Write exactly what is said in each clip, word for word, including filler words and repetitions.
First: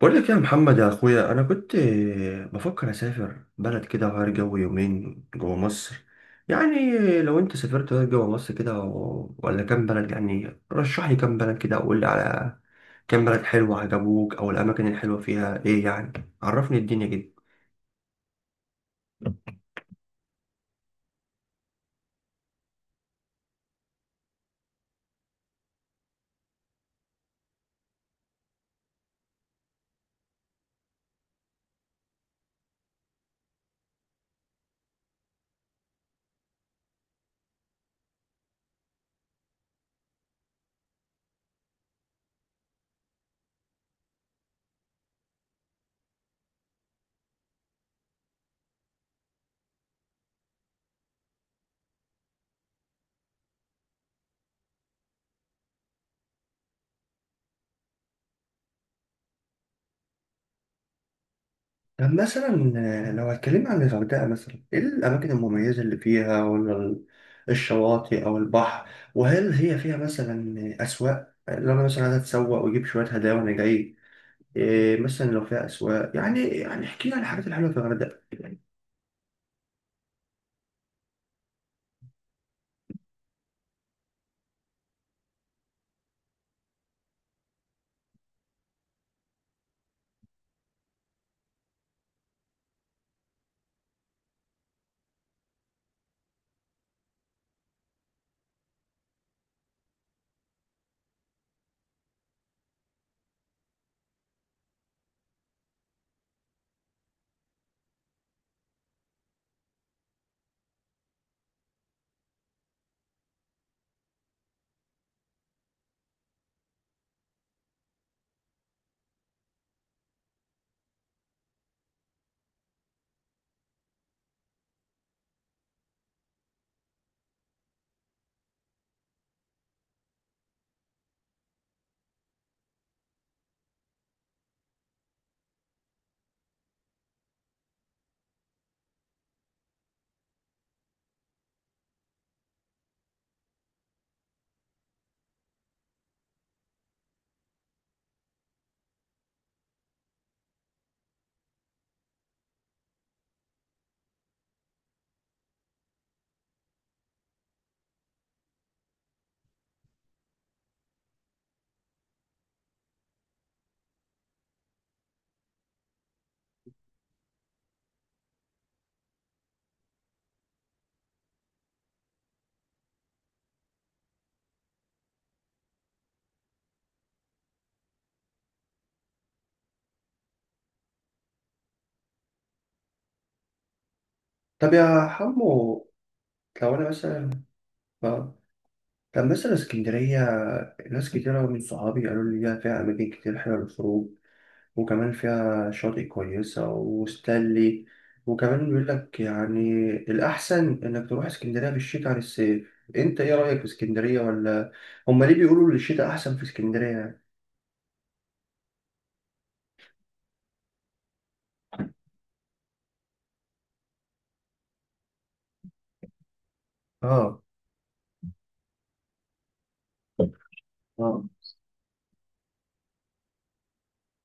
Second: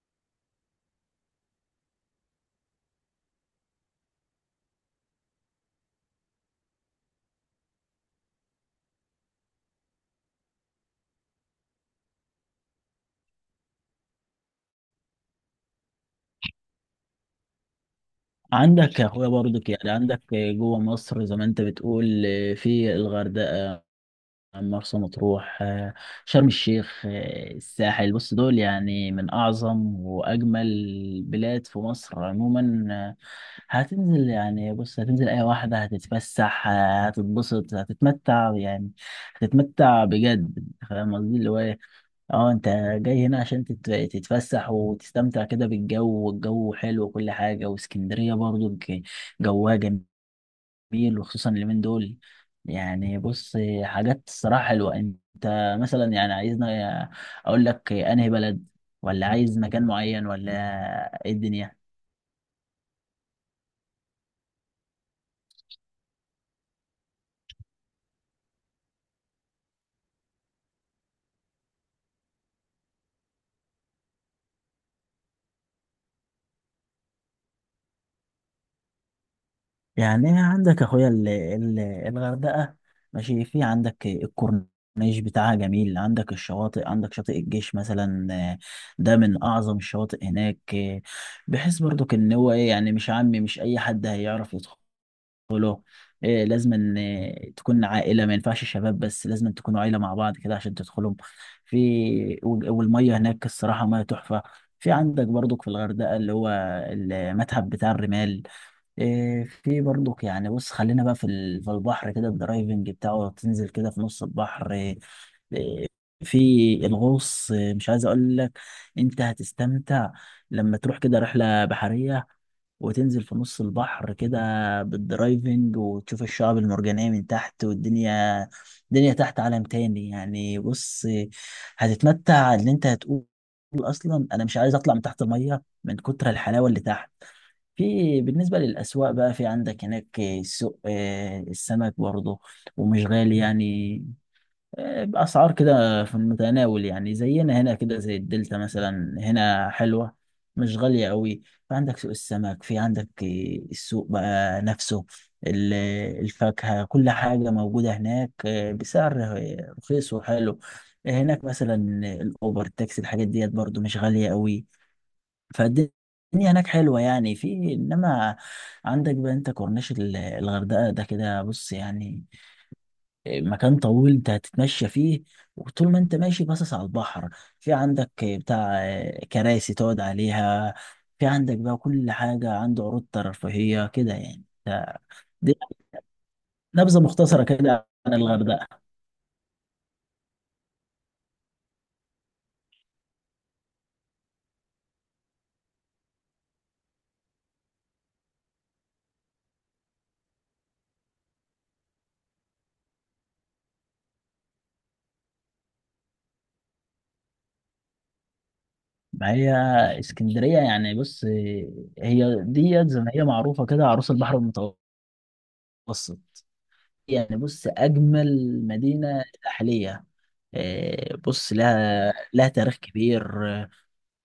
بقول لك يا محمد يا اخويا، انا كنت بفكر اسافر بلد كده وغير جو يومين جوه مصر يعني. لو انت سافرت غير جوه مصر كده و- ولا كام بلد، يعني رشح لي كام بلد كده وقول لي على كام بلد حلوة عجبوك، او الاماكن الحلوة فيها ايه يعني؟ عرفني الدنيا كده. عندك يا اخويا برضك، يعني عندك جوه مصر زي ما انت بتقول، في الغردقه، مرسى مطروح، شرم الشيخ، الساحل. بص دول يعني من اعظم واجمل البلاد في مصر عموما. هتنزل يعني بص، هتنزل اي واحده، هتتفسح، هتتبسط، هتتمتع، يعني هتتمتع بجد. فاهم قصدي اللي هو إيه؟ اه، انت جاي هنا عشان تت- تتفسح وتستمتع كده بالجو، والجو حلو وكل حاجة. واسكندرية برضو ج- جواها جميل، وخصوصا اليومين دول. يعني بص، حاجات الصراحة حلوة. انت مثلا يعني عايزنا اقول لك انهي بلد، ولا عايز مكان معين، ولا ايه الدنيا؟ طب مثلا لو هتكلم عن الغردقة مثلا، ايه الاماكن المميزة اللي فيها ولا ال- الشواطئ او البحر؟ وهل هي فيها مثلا اسواق، لو انا مثلا عايز اتسوق واجيب شوية هدايا وانا جاي؟ إيه مثلا لو فيها أسواق يعني يعني احكي لي عن الحاجات الحلوة في الغردقة. يعني إيه؟ عندك اخويا ال- ال- الغردقه، ماشي. في عندك الكورنيش بتاعها جميل، عندك الشواطئ، عندك شاطئ الجيش مثلا. آه، ده من اعظم الشواطئ هناك. آه، بحيث برضك ان هو ايه، يعني مش عامي، مش اي حد هيعرف يدخله. إيه؟ لازم ان آه، تكون عائله، ما ينفعش شباب بس، لازم تكونوا عائله مع بعض كده عشان تدخلهم في. وال- والميه هناك الصراحه، ميه تحفه. في عندك برضك في الغردقه اللي هو المتحف بتاع الرمال. إيه، في برضك يعني بص، خلينا بقى في ال- في البحر كده، الدرايفنج بتاعه، تنزل كده في نص البحر. إيه، إيه، في الغوص. إيه، مش عايز اقول لك، انت هتستمتع لما تروح كده رحلة بحرية، وتنزل في نص البحر كده بالدرايفنج، وتشوف الشعاب المرجانية من تحت، والدنيا. الدنيا تحت عالم تاني يعني بص. إيه، هتتمتع، ان انت هتقول اصلا انا مش عايز اطلع من تحت المية من كتر الحلاوة اللي تحت. في بالنسبة للأسواق بقى، في عندك هناك سوق آه، السمك برضه، ومش غالي يعني. آه، بأسعار كده في المتناول، يعني زينا هنا كده، زي الدلتا مثلا هنا، حلوة مش غالية قوي. فعندك سوق السمك، في عندك آه، السوق بقى نفسه، ال- الفاكهة، كل حاجة موجودة هناك آه، بسعر آه، رخيص وحلو. آه، هناك مثلا الأوبر، التاكسي، الحاجات ديت برضه مش غالية قوي. فالدنيا هناك حلوة يعني، في إنما عندك بقى أنت كورنيش ال- الغردقة، ده كده بص، يعني مكان طويل أنت هتتمشى فيه. وطول ما أنت ماشي باصص على البحر، في عندك بتاع كراسي تقعد عليها. في عندك بقى كل حاجة، عنده عروض ترفيهية كده يعني. طب ده- يا دي حمو، لو أنا نبذة مثلا مختصرة كده عن آه الغردقة. طب مثلا اسكندرية. ناس كتيرة من صحابي قالوا لي ليها فيها أماكن كتير حلوة للخروج، وكمان فيها شاطئ كويسة وستانلي. وكمان بيقول لك يعني الأحسن إنك تروح اسكندرية في الشتاء عن الصيف. أنت إيه رأيك في اسكندرية؟ ولا هما ليه بيقولوا إن الشتاء أحسن في اسكندرية؟ يعني؟ ما هي اسكندرية يعني بص، هي ديت زي ما هي معروفة كده عروس البحر المتوسط. يعني آه، بص، أجمل مدينة ساحلية. آه، آه، بص لها لها تاريخ كبير. آه،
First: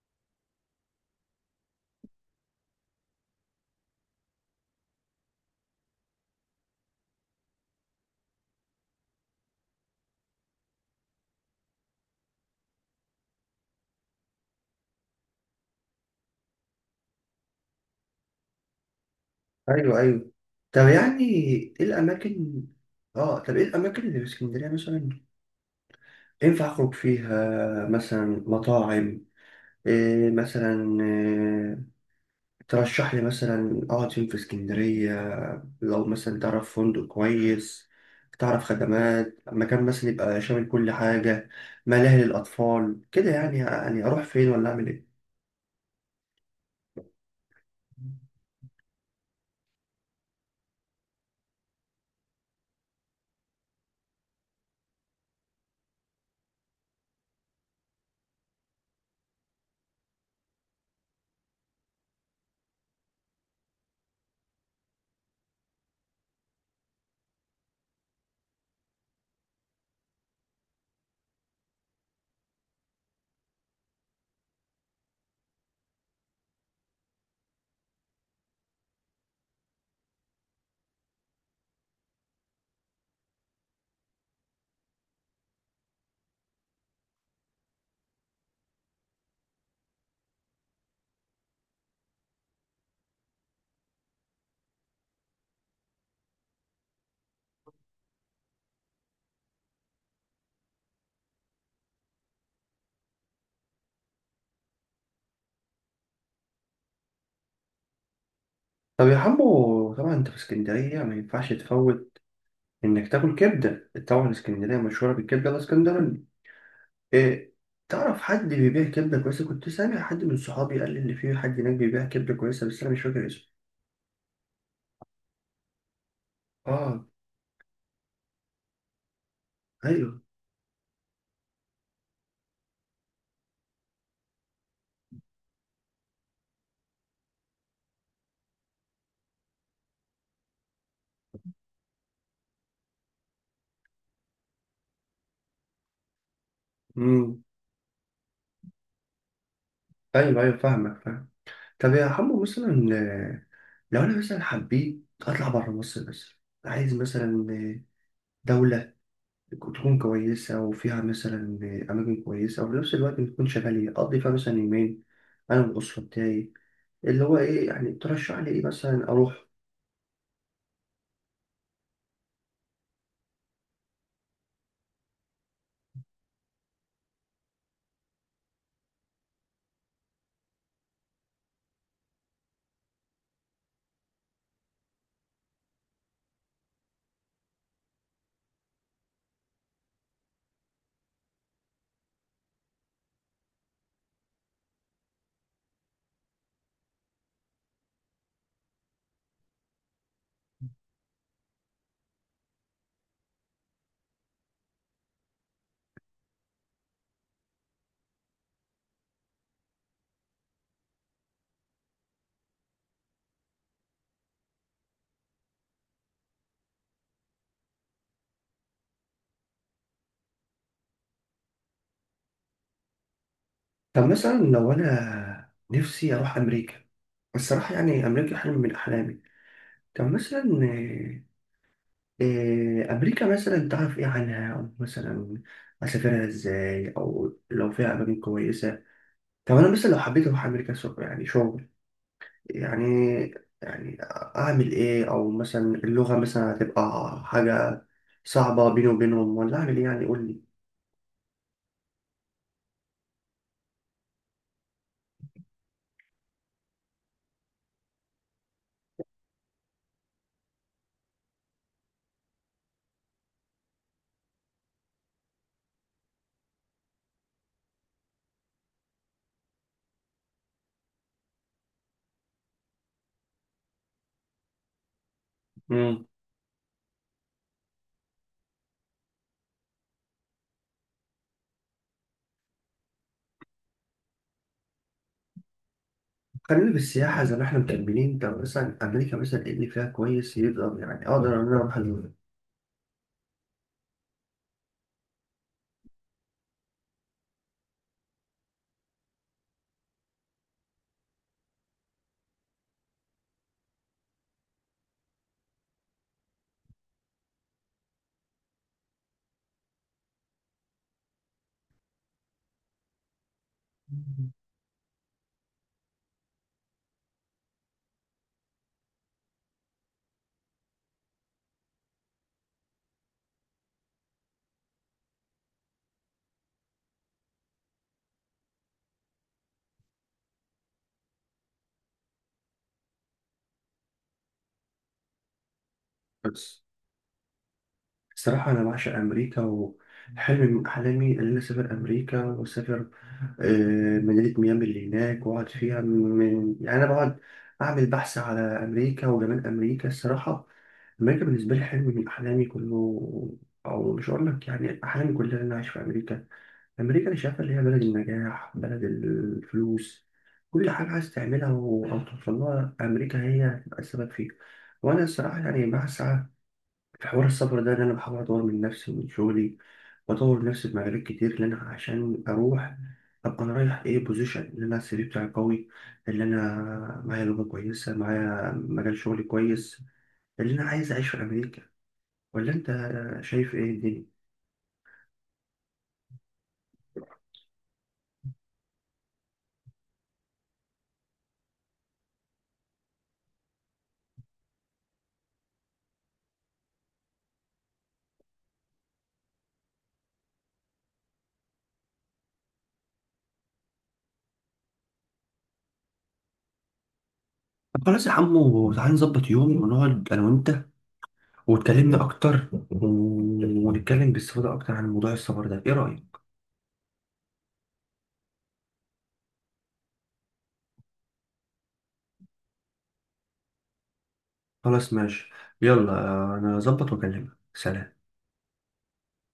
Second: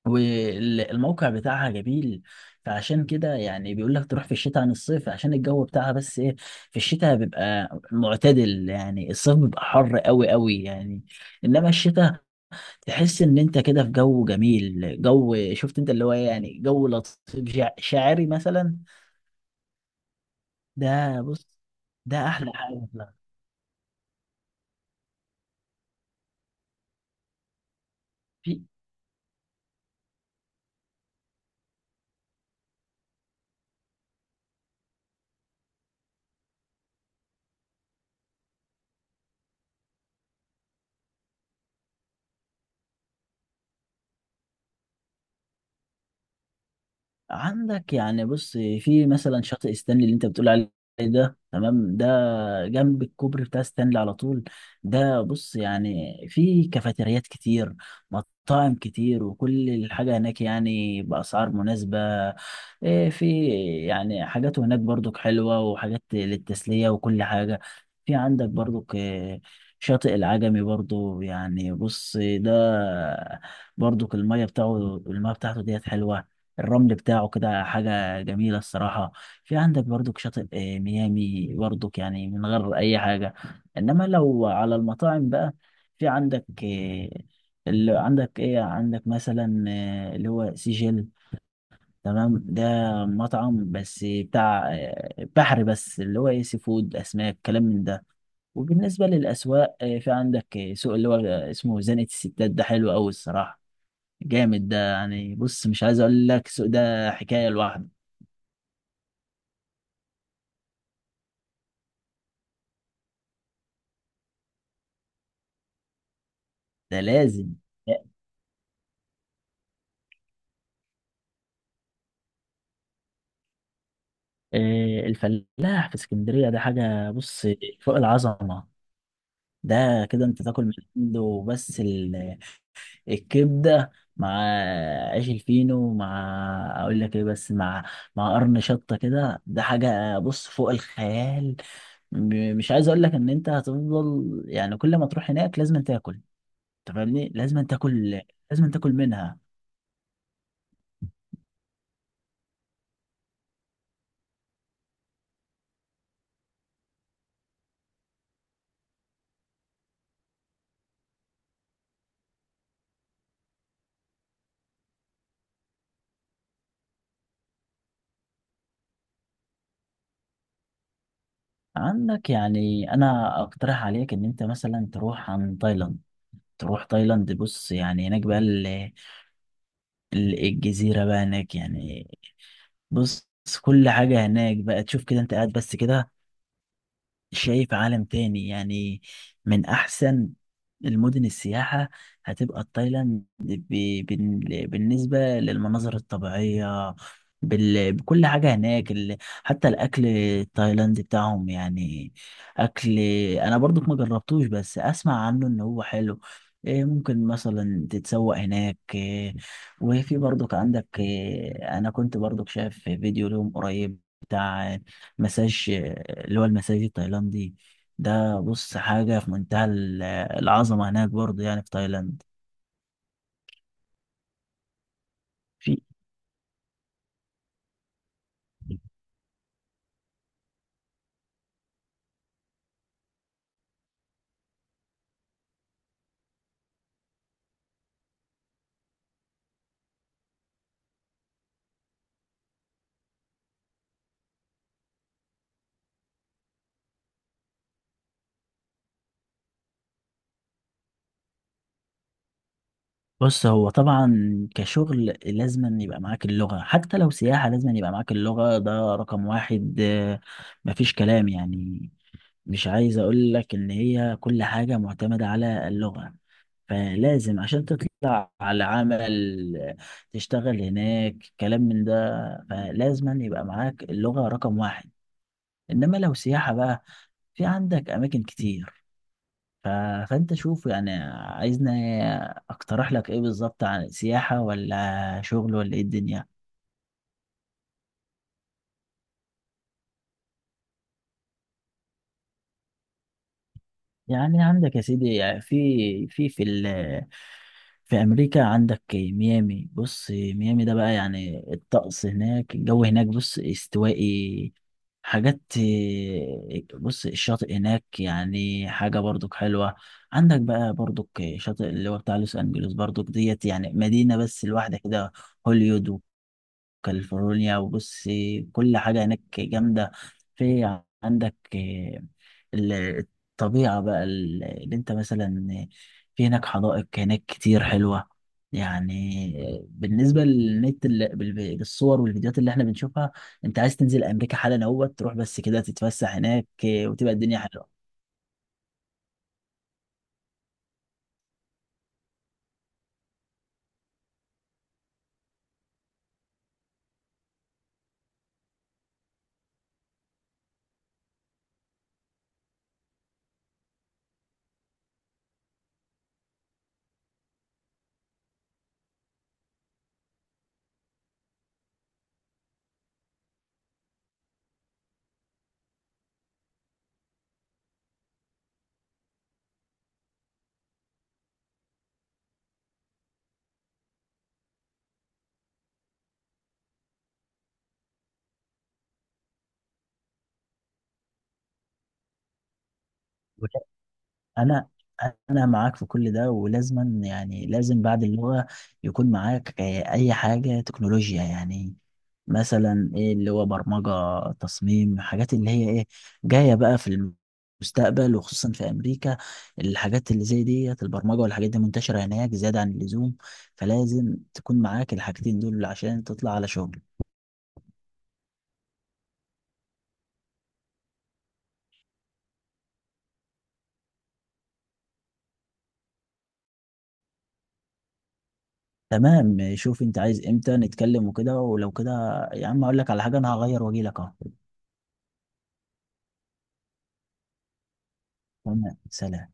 والموقع بتاعها جميل. فعشان كده يعني بيقول لك تروح في الشتاء عن الصيف عشان الجو بتاعها، بس ايه، في الشتاء بيبقى معتدل، يعني الصيف بيبقى حر قوي قوي يعني. انما الشتاء تحس ان انت كده في جو جميل، جو، شفت انت اللي هو إيه، يعني جو لطيف، شع- شاعري مثلا. ايوه، ايوه. طب ده يعني، بص، ايه ده احلى الاماكن؟ حاجة. اه، طب ايه الاماكن اللي في اسكندريه مثلا ينفع اخرج فيها مثلا؟ في مطاعم؟ إيه مثلا؟ إيه ترشح لي مثلا اقعد فين في اسكندريه؟ لو مثلا تعرف فندق كويس، تعرف خدمات مكان مثلا يبقى شامل كل حاجه، ملاهي للاطفال كده يعني يعني اروح فين ولا اعمل ايه؟ عندك يعني بص في مثلا شاطئ ستانلي اللي انت بتقول عليه، ده تمام، جنب الكوبري بتاع ستانلي على طول. ده بص، يعني في كافيتريات كتير، مطاعم كتير، وكل الحاجة هناك يعني بأسعار مناسبة. إيه، في يعني حاجات هناك برضك حلوة، وحاجات للتسلية وكل حاجة. في عندك برضك إيه، شاطئ العجمي برضو، يعني بص، ده برضو المية بتاعه المية بتاعته ديت حلوة. الرمل بتاعه كده حاجة جميلة الصراحة. في عندك برضك شاطئ آه، ميامي برضك، يعني من غير اي حاجه. انما لو على المطاعم بقى، في عندك آه، اللي عندك ايه، عندك مثلا آه، اللي هو سيجل، تمام. ده مطعم بس بتاع آه، بحر بس، اللي هو ايه، سي فود، اسماك، كلام من ده. وبالنسبه للاسواق آه، في عندك آه، سوق اللي هو آه، اسمه زنقه الستات، ده حلو قوي الصراحه، جامد ده، يعني بص مش عايز اقول لك السوق ده حكايه لوحده. طب يا حمو، طبعا انت في اسكندريه ما ينفعش تفوت انك تاكل كبده. طبعا اسكندريه مشهوره بالكبده الاسكندراني. ده إيه، لازم. تعرف حد بيبيع كبده كويسه؟ كنت سامع حد من صحابي قال لي ان في حد هناك بيبيع كبده كويسه بس انا مش فاكر اسمه. آه، الفلاح في اسكندرية ده اه. حاجة بص فوق العظمة. ده ايوه. كده انت تاكل من عنده، بس ال- الكبدة مع عيش الفينو، مع اقول لك ايه، بس مع مع قرن شطة كده، ده حاجة بص فوق الخيال. م- مش عايز اقول لك ان انت هتفضل، يعني كل ما تروح هناك لازم تاكل، انت فاهمني امم لازم تاكل، لازم تاكل منها. ايوه، ايوه، فاهمك فاهم. طب يا حمو، مثلا آه، لو انا مثلا حبيت اطلع بره مصر مثلا. عايز مثلا آه، دولة تكون كويسة وفيها مثلا آه، أماكن كويسة، وفي نفس الوقت تكون شغالة أقضي فيها مثلا يومين، أنا والأسرة بتاعي. اللي هو إيه يعني؟ ترشح لي إيه مثلا أروح؟ عندك يعني انا اقترح عليك ان انت مثلا تروح عن تايلاند، تروح تايلاند، بص يعني هناك بقى ال- ال- الجزيرة بقى هناك يعني بص. كل حاجة هناك بقى، تشوف كده انت قاعد بس كده شايف عالم تاني يعني. من أحسن المدن السياحة هتبقى تايلاند، ب- بال- بالنسبة للمناظر الطبيعية، بال... بكل حاجة هناك. ال... حتى الأكل التايلاندي بتاعهم، يعني أكل، أنا برضك ما جربتوش، بس أسمع عنه إن هو حلو. إيه، ممكن مثلا تتسوق هناك. إيه، وفي برضك عندك، إيه، أنا كنت برضك شايف فيديو لهم قريب بتاع مساج، آه، اللي هو المساج التايلاندي ده، بص حاجة في منتهى ال- العظمة هناك برضه، يعني في تايلاند. طب مثلا لو أنا في نفسي أروح أمريكا. الصراحة يعني، أمريكا حلم من أحلامي. طب مثلا آه، آه، أمريكا مثلا تعرف إيه عنها، أو مثلا أسافرها إزاي، أو لو فيها أماكن كويسة؟ طب أنا مثلا لو حبيت أروح أمريكا شغل، يعني شغل، يعني يعني أعمل إيه؟ أو مثلا اللغة مثلا هتبقى حاجة صعبة بيني وبينهم، ولا أعمل إيه يعني؟ قول بص، هو طبعا كشغل لازم أن يبقى معاك اللغة، حتى لو سياحة لازم أن يبقى معاك اللغة، ده رقم واحد. آه، مفيش كلام يعني. مش عايز اقول لك ان هي كل حاجة معتمدة على اللغة، فلازم عشان تطلع على عمل آه، تشتغل هناك كلام من ده، فلازم أن يبقى معاك اللغة رقم واحد. انما لي. لو سياحه بقى، في عندك اماكن كتير. ف... فانت شوف يعني، عايزني اقترح لك ايه بالظبط، عن سياحه ولا شغل ولا ايه الدنيا؟ خلينا في السياحة زي ما احنا مكملين. طب مثلا أمريكا مثلا إيه اللي فيها كويس يقدر، يعني أقدر إن أنا أروح ال- يعني عندك يا سيدي يعني، في في في ال في امريكا عندك ميامي، بص ميامي ده بقى يعني، الطقس هناك، الجو هناك بص استوائي. حاجات بص، الشاطئ هناك يعني حاجة برضك حلوة. عندك بقى برضك شاطئ اللي هو بتاع لوس انجلوس، برضك ديت يعني مدينة بس لوحدها كده، هوليوود، كاليفورنيا. وبص، كل حاجة هناك جامدة. في عندك آه، ال- الطبيعة بقى، ال- اللي انت مثلا في هناك، حدائق هناك كتير حلوة يعني. آه، بالنسبة للنت، ال- بال- بالصور والفيديوهات اللي احنا بنشوفها. انت عايز تنزل امريكا حالا، اهوت تروح بس كده تتفسح هناك، بس آه، وتبقى الدنيا حلوة. الصراحة أنا بعشق أمريكا، وحلم من أحلامي إن أنا أسافر أمريكا وأسافر آه، مدينة ميامي اللي هناك وأقعد فيها. من يعني أنا بقعد أعمل بحث على أمريكا وجمال أمريكا الصراحة. أمريكا بالنسبة لي حلم من أحلامي كله، أو مش هقول لك يعني أحلامي كلها، إن أنا أعيش في أمريكا. أمريكا أنا شايفها اللي هي بلد النجاح، بلد الفلوس. كل حاجة عايز تعملها و- أو توصل لها أمريكا هي هتبقى السبب فيها. وأنا الصراحة يعني بسعى في حوار السفر ده، إن أنا بحاول أطور من نفسي ومن شغلي، وأطور نفسي في مجالات كتير، لأن عشان أروح أبقى أنا رايح إيه بوزيشن، إن أنا سي في بتاعي قوي، اللي أنا معايا لغة كويسة، معايا مجال شغلي كويس، اللي أنا عايز أعيش في أمريكا. ولا أنت شايف إيه الدنيا؟ انا انا معاك في كل ده، ولازما يعني لازم بعد اللغه يكون معاك آه، اي حاجه تكنولوجيا، يعني مثلا ايه اللي هو برمجه، تصميم، حاجات اللي هي ايه جايه بقى في المستقبل، وخصوصا في امريكا. الحاجات اللي زي ديت البرمجه والحاجات دي منتشره هناك زياده عن اللزوم، فلازم تكون معاك الحاجتين دول عشان تطلع على شغل. طب خلاص يا عمو، تعالى نظبط يوم ونقعد أنا وأنت واتكلمنا اكتر و- ونتكلم باستفاضه اكتر عن موضوع السفر ده، ايه رايك؟ تمام، شوف انت عايز امتى نتكلم وكده، ولو كده يا عم اقول لك على حاجه، انا هغير واجي لك اهو. خلاص ماشي. يلا. آه، انا اظبط واكلمك. سلام. تمام، سلام.